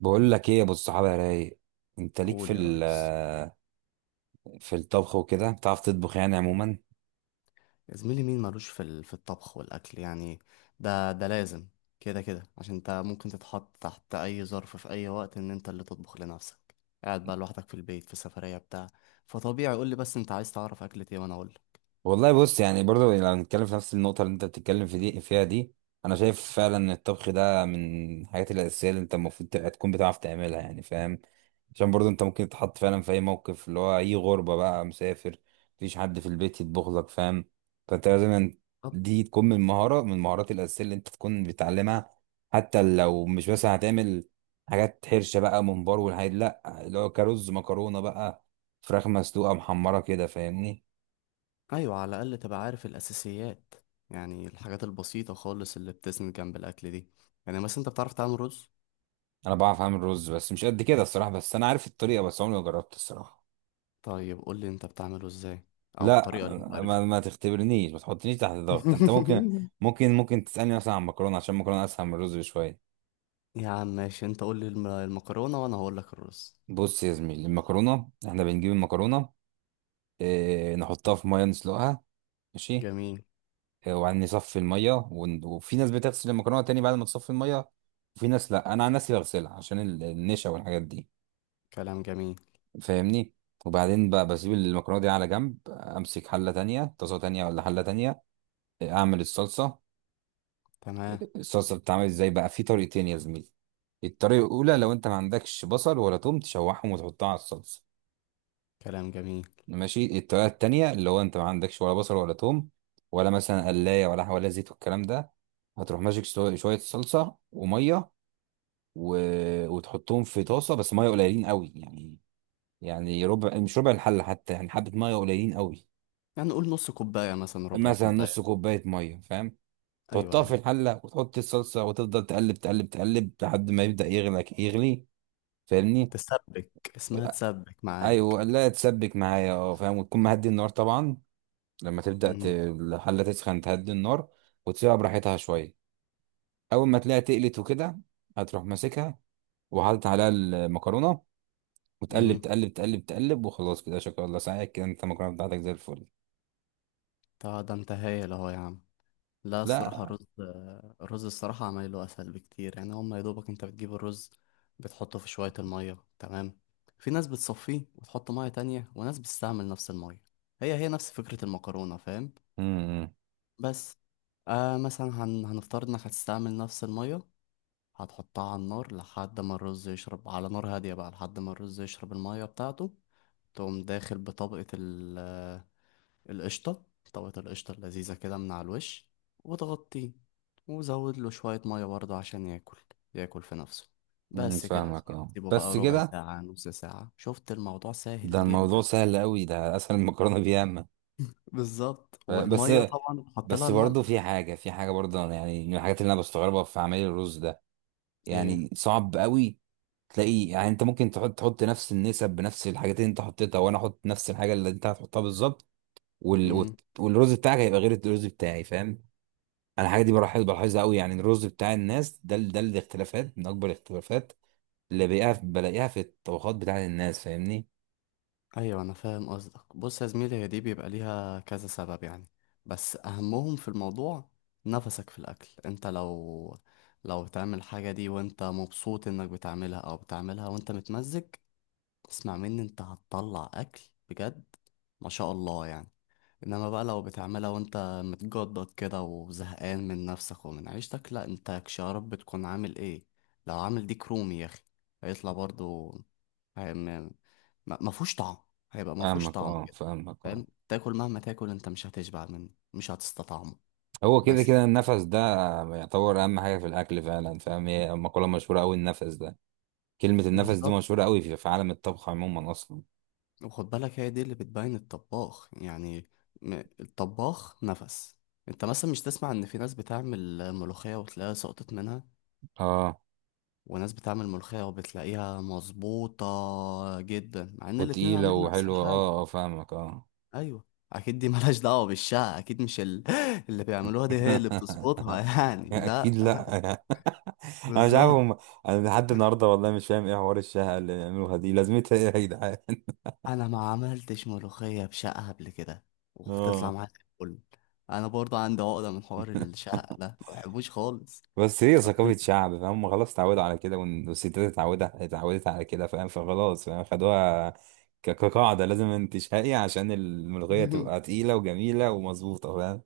بقول لك ايه يا ابو الصحابه يا رايق، انت ليك في قول يا ريس. في الطبخ وكده، بتعرف تطبخ يعني عموما؟ يا زميلي مين مالوش في الطبخ والأكل يعني. ده لازم، كده كده، عشان انت ممكن تتحط تحت أي ظرف في أي وقت إن انت اللي تطبخ لنفسك، قاعد بقى لوحدك في البيت، في سفرية بتاع. فطبيعي، قول لي بس انت عايز تعرف أكلة ايه وأنا أقول. والله بص، يعني برضو لو هنتكلم في نفس النقطة اللي انت بتتكلم في دي فيها دي، انا شايف فعلا ان الطبخ ده من الحاجات الاساسية اللي انت المفروض تبقى تكون بتعرف تعملها، يعني فاهم؟ عشان برضو انت ممكن تتحط فعلا في اي موقف، اللي هو اي غربة بقى، مسافر، مفيش حد في البيت يطبخ لك، فاهم؟ فانت لازم طب دي تكون من مهارة، من المهارات الاساسية اللي انت تكون بتعلمها. حتى لو مش مثلا هتعمل حاجات حرشة بقى، ممبار والحاجات، لا اللي هو كرز مكرونة بقى، فراخ مسلوقة محمرة كده، فاهمني؟ أيوة، على الأقل تبقى عارف الأساسيات، يعني الحاجات البسيطة خالص اللي بتسند جنب الأكل دي. يعني مثلا انت بتعرف تعمل رز؟ انا بعرف اعمل رز، بس مش قد كده الصراحه، بس انا عارف الطريقه، بس عمري ما جربت الصراحه. طيب قول لي انت بتعمله ازاي، أو لا. الطريقة اللي انت عارفها. ما تختبرنيش، ما تحطنيش تحت ضغط. انت ممكن. ممكن تسالني مثلا عن المكرونه، عشان المكرونه اسهل من الرز بشويه. يا عم ماشي، انت قول لي المكرونة وانا هقول لك الرز. بص يا زميلي، المكرونه احنا بنجيب المكرونه، اه نحطها في ميه، نسلقها، ماشي. جميل. اه وبعدين نصفي الميه، وفي ناس بتغسل المكرونه تاني بعد ما تصفي الميه، وفي ناس لا، انا عن نفسي بغسلها عشان النشا والحاجات دي، كلام جميل. فاهمني؟ وبعدين بقى بسيب المكرونه دي على جنب، امسك حله تانية، طاسه تانية، ولا حله تانية، اعمل الصلصه. تمام. الصلصه بتتعمل ازاي بقى؟ في طريقتين يا زميلي. الطريقه الاولى، لو انت ما عندكش بصل ولا توم، تشوحهم وتحطها على الصلصه، كلام جميل. ماشي. الطريقه التانية، اللي هو انت ما عندكش ولا بصل ولا توم، ولا مثلا قلايه، ولا زيت والكلام ده، هتروح ماسك شويه صلصه وميه و... وتحطهم في طاسه، بس ميه قليلين قوي يعني، يعني ربع، مش ربع الحله حتى، يعني حبه ميه قليلين قوي. يعني قول نص كوباية، مثلا ربع مثلا كوباية. نص كوبايه ميه، فاهم؟ ايوه، تحطها ايوه. في الحلة، وتحط الصلصة، وتفضل تقلب تقلب تقلب، لحد ما يبدأ يغلى يغلي، فاهمني؟ تسبك، اسمها تسبك معاك. ايوه، لا تسبك معايا، فاهم. وتكون مهدي النار طبعا، لما تبدأ امم. الحلة تسخن، تهدي النار وتسيبها براحتها شوية. اول ما تلاقيها تقلت وكده، هتروح ماسكها، وحاطط عليها المكرونة، وتقلب امم. تقلب تقلب تقلب، وخلاص كده شكرا الله ساعدك كده، انت المكرونة بتاعتك زي الفل. طب ده انت هايل اهو يا عم. لا الصراحة لا. الرز، الرز الصراحة عمايله اسهل بكتير، يعني هما يا دوبك انت بتجيب الرز، بتحطه في شوية المية، تمام. في ناس بتصفيه وتحط مية تانية، وناس بتستعمل نفس المية، هي هي نفس فكرة المكرونة، فاهم؟ امم. بس آه، مثلا هنفترض انك هتستعمل نفس المية، هتحطها على النار لحد ما الرز يشرب، على نار هادية بقى، لحد ما الرز يشرب المية بتاعته. تقوم داخل بطبقة ال... آه، القشطة، طبقة القشطة اللذيذة كده من على الوش، وتغطيه، وزود له شوية مية برضه عشان ياكل، ياكل في نفسه. بس كده يا فاهمك زميلي. اه، سيبه بقى بس ربع كده. ساعة، نص ساعة. شفت الموضوع ده سهل الموضوع جدا؟ سهل قوي، ده اسهل من المكرونة بياما. بالظبط، بس، والمية طبعا بحط لها بس برضه في الملح. حاجة في حاجة برضه، أنا يعني من الحاجات اللي أنا بستغربها في عمل الرز ده، ايه؟ يعني صعب قوي. تلاقي يعني أنت ممكن تحط نفس النسب بنفس الحاجات اللي أنت حطيتها، وأنا أحط نفس الحاجة اللي أنت هتحطها بالظبط، مم. والرز بتاعك هيبقى غير الرز بتاعي، فاهم؟ أنا الحاجة دي بلاحظها قوي، يعني الرز بتاع الناس ده، ده الاختلافات من أكبر الاختلافات اللي بلاقيها في الطبخات بتاعت الناس، فاهمني؟ ايوه انا فاهم قصدك. بص يا زميلي، هي دي بيبقى ليها كذا سبب يعني، بس اهمهم في الموضوع نفسك في الاكل. انت لو لو تعمل حاجه دي وانت مبسوط انك بتعملها، او بتعملها وانت متمزج، اسمع مني، انت هتطلع اكل بجد، ما شاء الله يعني. انما بقى لو بتعملها وانت متجدد كده وزهقان من نفسك ومن عيشتك، لا انت كشرب بتكون عامل ايه؟ لو عامل ديك رومي يا اخي هيطلع برضو هي- ما ما فيهوش طعم، هيبقى ما فيهوش فاهمك طعم أه، كده. فاهمك أه. فاهم؟ تاكل، مهما تاكل انت مش هتشبع منه، مش هتستطعمه. هو كده بس كده النفس ده يعتبر أهم حاجة في الأكل فعلا، فاهم؟ هي مقولة مشهورة أوي، النفس ده، كلمة النفس دي بالظبط. مشهورة قوي في عالم الطبخ عموما أصلا. وخد بالك، هي دي اللي بتبين الطباخ يعني، الطباخ نفس. انت مثلا مش تسمع ان في ناس بتعمل ملوخية وتلاقيها سقطت منها، اه، وناس بتعمل ملوخية وبتلاقيها مظبوطة جدا، مع ان الاتنين وتقيلة عاملين نفس وحلوة، الحاجة؟ اه اه، فاهمك اه. ايوه. اكيد دي ملهاش دعوة بالشقة، اكيد مش ال... اللي بيعملوها دي هي اللي بتظبطها، يعني أكيد لا. لأ. أنا مش عارف بالظبط. هم. أنا لحد النهاردة والله مش فاهم إيه حوار الشهقة اللي بيعملوها دي؟ لازمتها إيه يا جدعان؟ انا ما عملتش ملوخية بشقة قبل كده، وبتطلع اه معايا زي الفل. انا برضه عندي عقدة من حوار الشقة ده، ما بحبوش خالص. بس هي ثقافة شعب فهم، خلاص اتعودوا على كده، والستات اتعودت على كده، فاهم؟ فخلاص فاهم، خدوها كقاعدة، لازم انت شهقي عشان الملوخية تبقى تقيلة وجميلة ومظبوطة، فاهم؟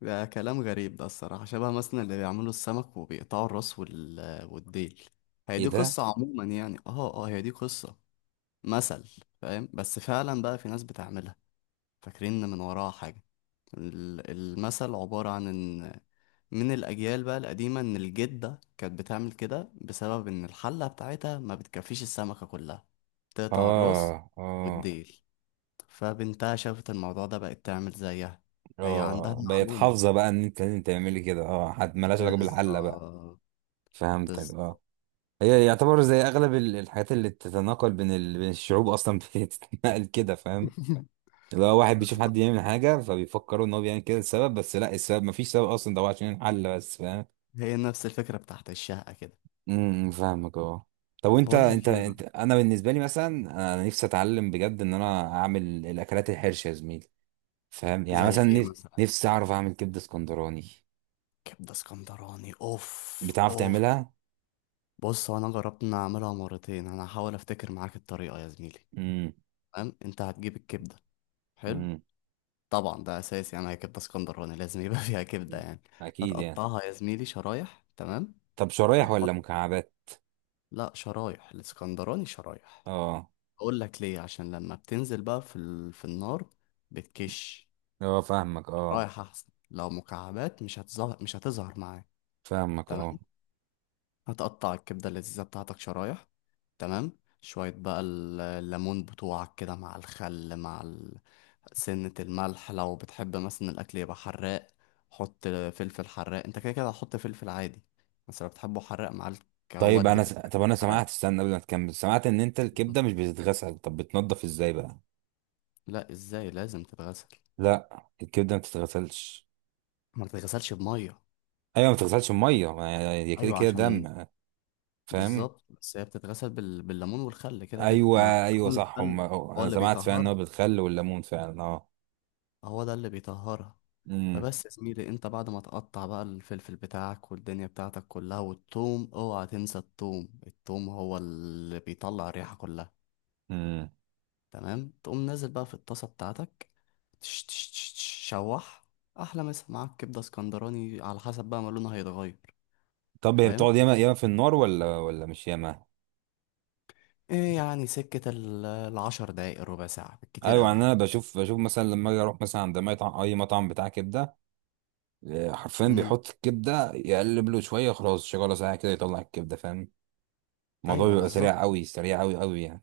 ده كلام غريب ده الصراحة، شبه مثلا اللي بيعملوا السمك وبيقطعوا الراس والديل. هي ايه دي ده؟ قصة عموما يعني. اه اه، هي دي قصة مثل، فاهم؟ بس فعلا بقى في ناس بتعملها فاكرين إن من وراها حاجة. المثل عبارة عن ان من الأجيال بقى القديمة ان الجدة كانت بتعمل كده بسبب ان الحلة بتاعتها ما بتكفيش السمكة كلها، بتقطع الراس اه، اه، والديل، فبنتها شافت الموضوع ده بقت تعمل زيها، هي عندها اه، بقت المعلومة. حافظه بقى ان انت لازم تعملي كده، اه، حد ملهاش علاقه بالحله بقى. بالظبط. فهمتك اه. بالظبط. هي يعتبر زي اغلب الحاجات اللي بتتناقل بين بين الشعوب اصلا، بتتنقل كده، فاهم؟ اللي هو واحد بيشوف حد بالظبط. يعمل حاجه فبيفكروا ان هو بيعمل كده السبب، بس لا، السبب مفيش سبب اصلا، ده هو عشان الحل بس، فاهم؟ هي نفس الفكرة بتاعت الشقة كده. امم، فاهمك اه. طب، وانت بقول انت لك ايه بقى. انت انا بالنسبه لي مثلا، انا نفسي اتعلم بجد ان انا اعمل الاكلات الحرشه يا زميلي، فاهم؟ يعني زي مثلا ايه مثلا؟ نفسي اعرف اعمل كبده اسكندراني. كبدة اسكندراني، اوف بتعرف اوف. تعملها؟ بص هو انا جربت ان اعملها مرتين، انا هحاول افتكر معاك الطريقة يا زميلي. تمام، انت هتجيب الكبدة. حلو. امم. طبعا ده اساسي يعني، هي كبدة اسكندراني لازم يبقى فيها كبدة يعني. اكيد يعني. هتقطعها يا زميلي شرايح، تمام. طب شرايح ولا وتحط، مكعبات؟ لا شرايح، الاسكندراني شرايح. اه. اقول لك ليه، عشان لما بتنزل بقى في النار بتكش، اه، فاهمك اه، رايح احسن. لو مكعبات مش هتظهر، مش هتظهر معاك. فاهمك تمام. اه. هتقطع الكبده اللذيذه بتاعتك شرايح، تمام. شويه بقى الليمون بتوعك كده، مع الخل، مع ال... سنه الملح. لو بتحب مثلا الاكل يبقى حراق، حط فلفل حراق. انت كده كده هتحط فلفل عادي، بس لو بتحبه حراق معاك طيب ودي انا فلفل طب انا سمعت، حراق. استنى قبل ما تكمل، سمعت ان انت الكبده مش بتتغسل، طب بتنضف ازاي بقى؟ لا ازاي، لازم تتغسل. لا الكبده ما بتتغسلش. ما تتغسلش بميه؟ ايوه ما بتتغسلش بميه. ما هي هي كده ايوه كده عشان. دم، فاهم؟ بالظبط، بس هي بتتغسل بالليمون والخل كده كده، ايوه. مع ايوه الليمون صح، هم، والخل، أه، هو انا اللي سمعت فعلا ان هو بيطهرها، بالخل والليمون فعلا اه. هو ده اللي بيطهرها. امم. فبس يا زميلي، انت بعد ما تقطع بقى الفلفل بتاعك والدنيا بتاعتك كلها، والثوم، اوعى تنسى الثوم، الثوم هو اللي بيطلع الريحة كلها، امم. تمام. تقوم نازل بقى في الطاسة بتاعتك، تش تش تش تش، شوح، احلى مسا معاك كبدة اسكندراني، على حسب بقى ما لونها هيتغير. طب هي فاهم؟ بتقعد ياما ياما في النار؟ ولا ولا مش ياما؟ ايه يعني، سكة العشر دقايق، ربع ساعة بالكتير ايوه، قوي يعني انا يعني. بشوف مثلا لما اجي اروح مثلا عند مطعم، اي مطعم بتاع كبده، حرفيا بيحط الكبده يقلب له شويه، خلاص شغاله ساعه كده يطلع الكبده، فاهم؟ الموضوع ايوه بيبقى سريع بالظبط. قوي، سريع قوي قوي يعني.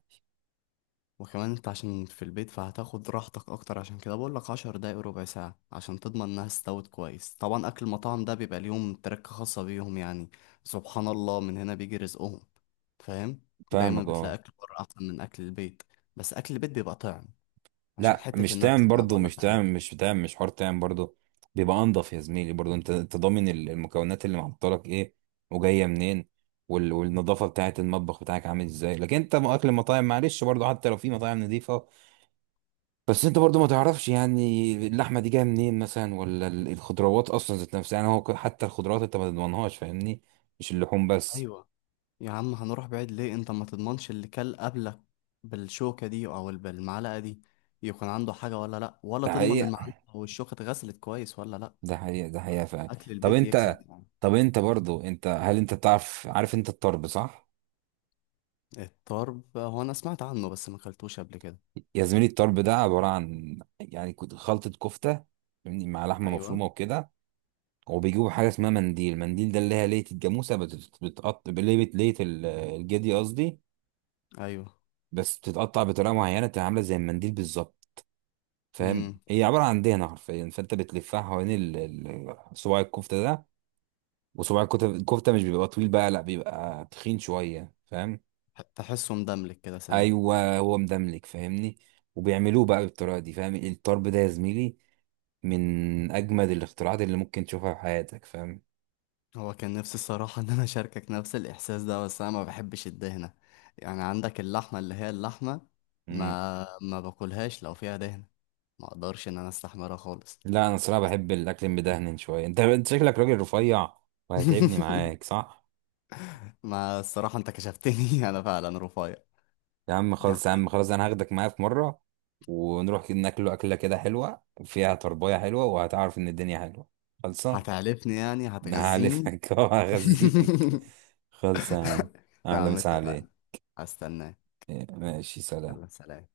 وكمان انت عشان في البيت فهتاخد راحتك اكتر، عشان كده بقول لك 10 دقايق ربع ساعه عشان تضمن انها استوت كويس. طبعا اكل المطاعم ده بيبقى ليهم تركه خاصه بيهم يعني، سبحان الله من هنا بيجي رزقهم. فاهم؟ دايما فاهمك بتلاقي اه. اكل بره احسن من اكل البيت، بس اكل البيت بيبقى طعم، عشان لا حته مش تام النفس اللي انا برضو، بقول مش لك عليها. تام، مش تام، مش حوار تام برضو. بيبقى انضف يا زميلي برضو، انت، انت ضامن المكونات اللي محطلك ايه، وجايه منين، والنظافه بتاعه المطبخ بتاعك عامل ازاي. لكن انت اكل المطاعم معلش برضو، حتى لو في مطاعم نظيفه، بس انت برضو ما تعرفش يعني اللحمه دي جايه منين مثلا، ولا الخضروات اصلا ذات نفسها. يعني هو حتى الخضروات انت ما تضمنهاش، فاهمني؟ مش اللحوم بس. ايوه. يا عم هنروح بعيد ليه، انت ما تضمنش اللي كل قبلك بالشوكه دي او بالمعلقه دي، يكون عنده حاجه ولا لا، ولا ده تضمن حقيقه. المعلقه والشوكه اتغسلت كويس ولا لا. ده حقيقه. ده حقيقه فعلا. اكل طب البيت يكسب انت، يعني. برضو انت، هل انت بتعرف عارف انت الطرب صح؟ الطرب، هو انا سمعت عنه بس ما اكلتوش قبل كده. يا زميلي، الطرب ده عباره عن يعني خلطه كفته، فاهمني؟ مع لحمه ايوه، مفرومه وكده. وبيجيبوا حاجه اسمها منديل، منديل ده اللي هي ليه الجاموسه بتتقطع، ليه الجدي قصدي، ايوه. بس بتتقطع بطريقه معينه تبقى عامله زي المنديل بالظبط، فاهم؟ امم. هي عباره عن دهنه حرفيا، فانت بتلفها حوالين صباع الكفته ده. وصباع الكفته، الكفته مش بيبقى طويل بقى، لا بيبقى تخين شويه، فاهم؟ تحسه مدملك كده سنه. ايوه، هو مدملك فاهمني. وبيعملوه بقى بالطريقه دي، فاهم؟ الطرب ده يا زميلي من اجمد الاختراعات اللي ممكن تشوفها في حياتك، فاهم؟ هو كان نفسي الصراحه ان انا اشاركك نفس الاحساس ده، بس انا ما بحبش الدهنه، يعني عندك اللحمه اللي هي اللحمه، مم. ما باكلهاش لو فيها دهنه، ما اقدرش ان انا استحملها خالص. لا انا صراحه بحب الاكل المدهن شويه، انت، انت شكلك راجل رفيع، وهتعبني معاك صح؟ ما الصراحه انت كشفتني، انا فعلا رفيع. يا عم دي خلاص، يا حقيقة. عم خلاص، انا هاخدك معايا في مره، ونروح كده ناكله اكله كده حلوه، فيها طربايه حلوه، وهتعرف ان الدنيا حلوه، خلصه. هتعلفني يعني انا هتغذيني. هعلفك وهغذيك. خلصه يا عم. يا اهلا، عم مسا عليك. اتفقنا، هستناك. ماشي، سلام. يلا سلام.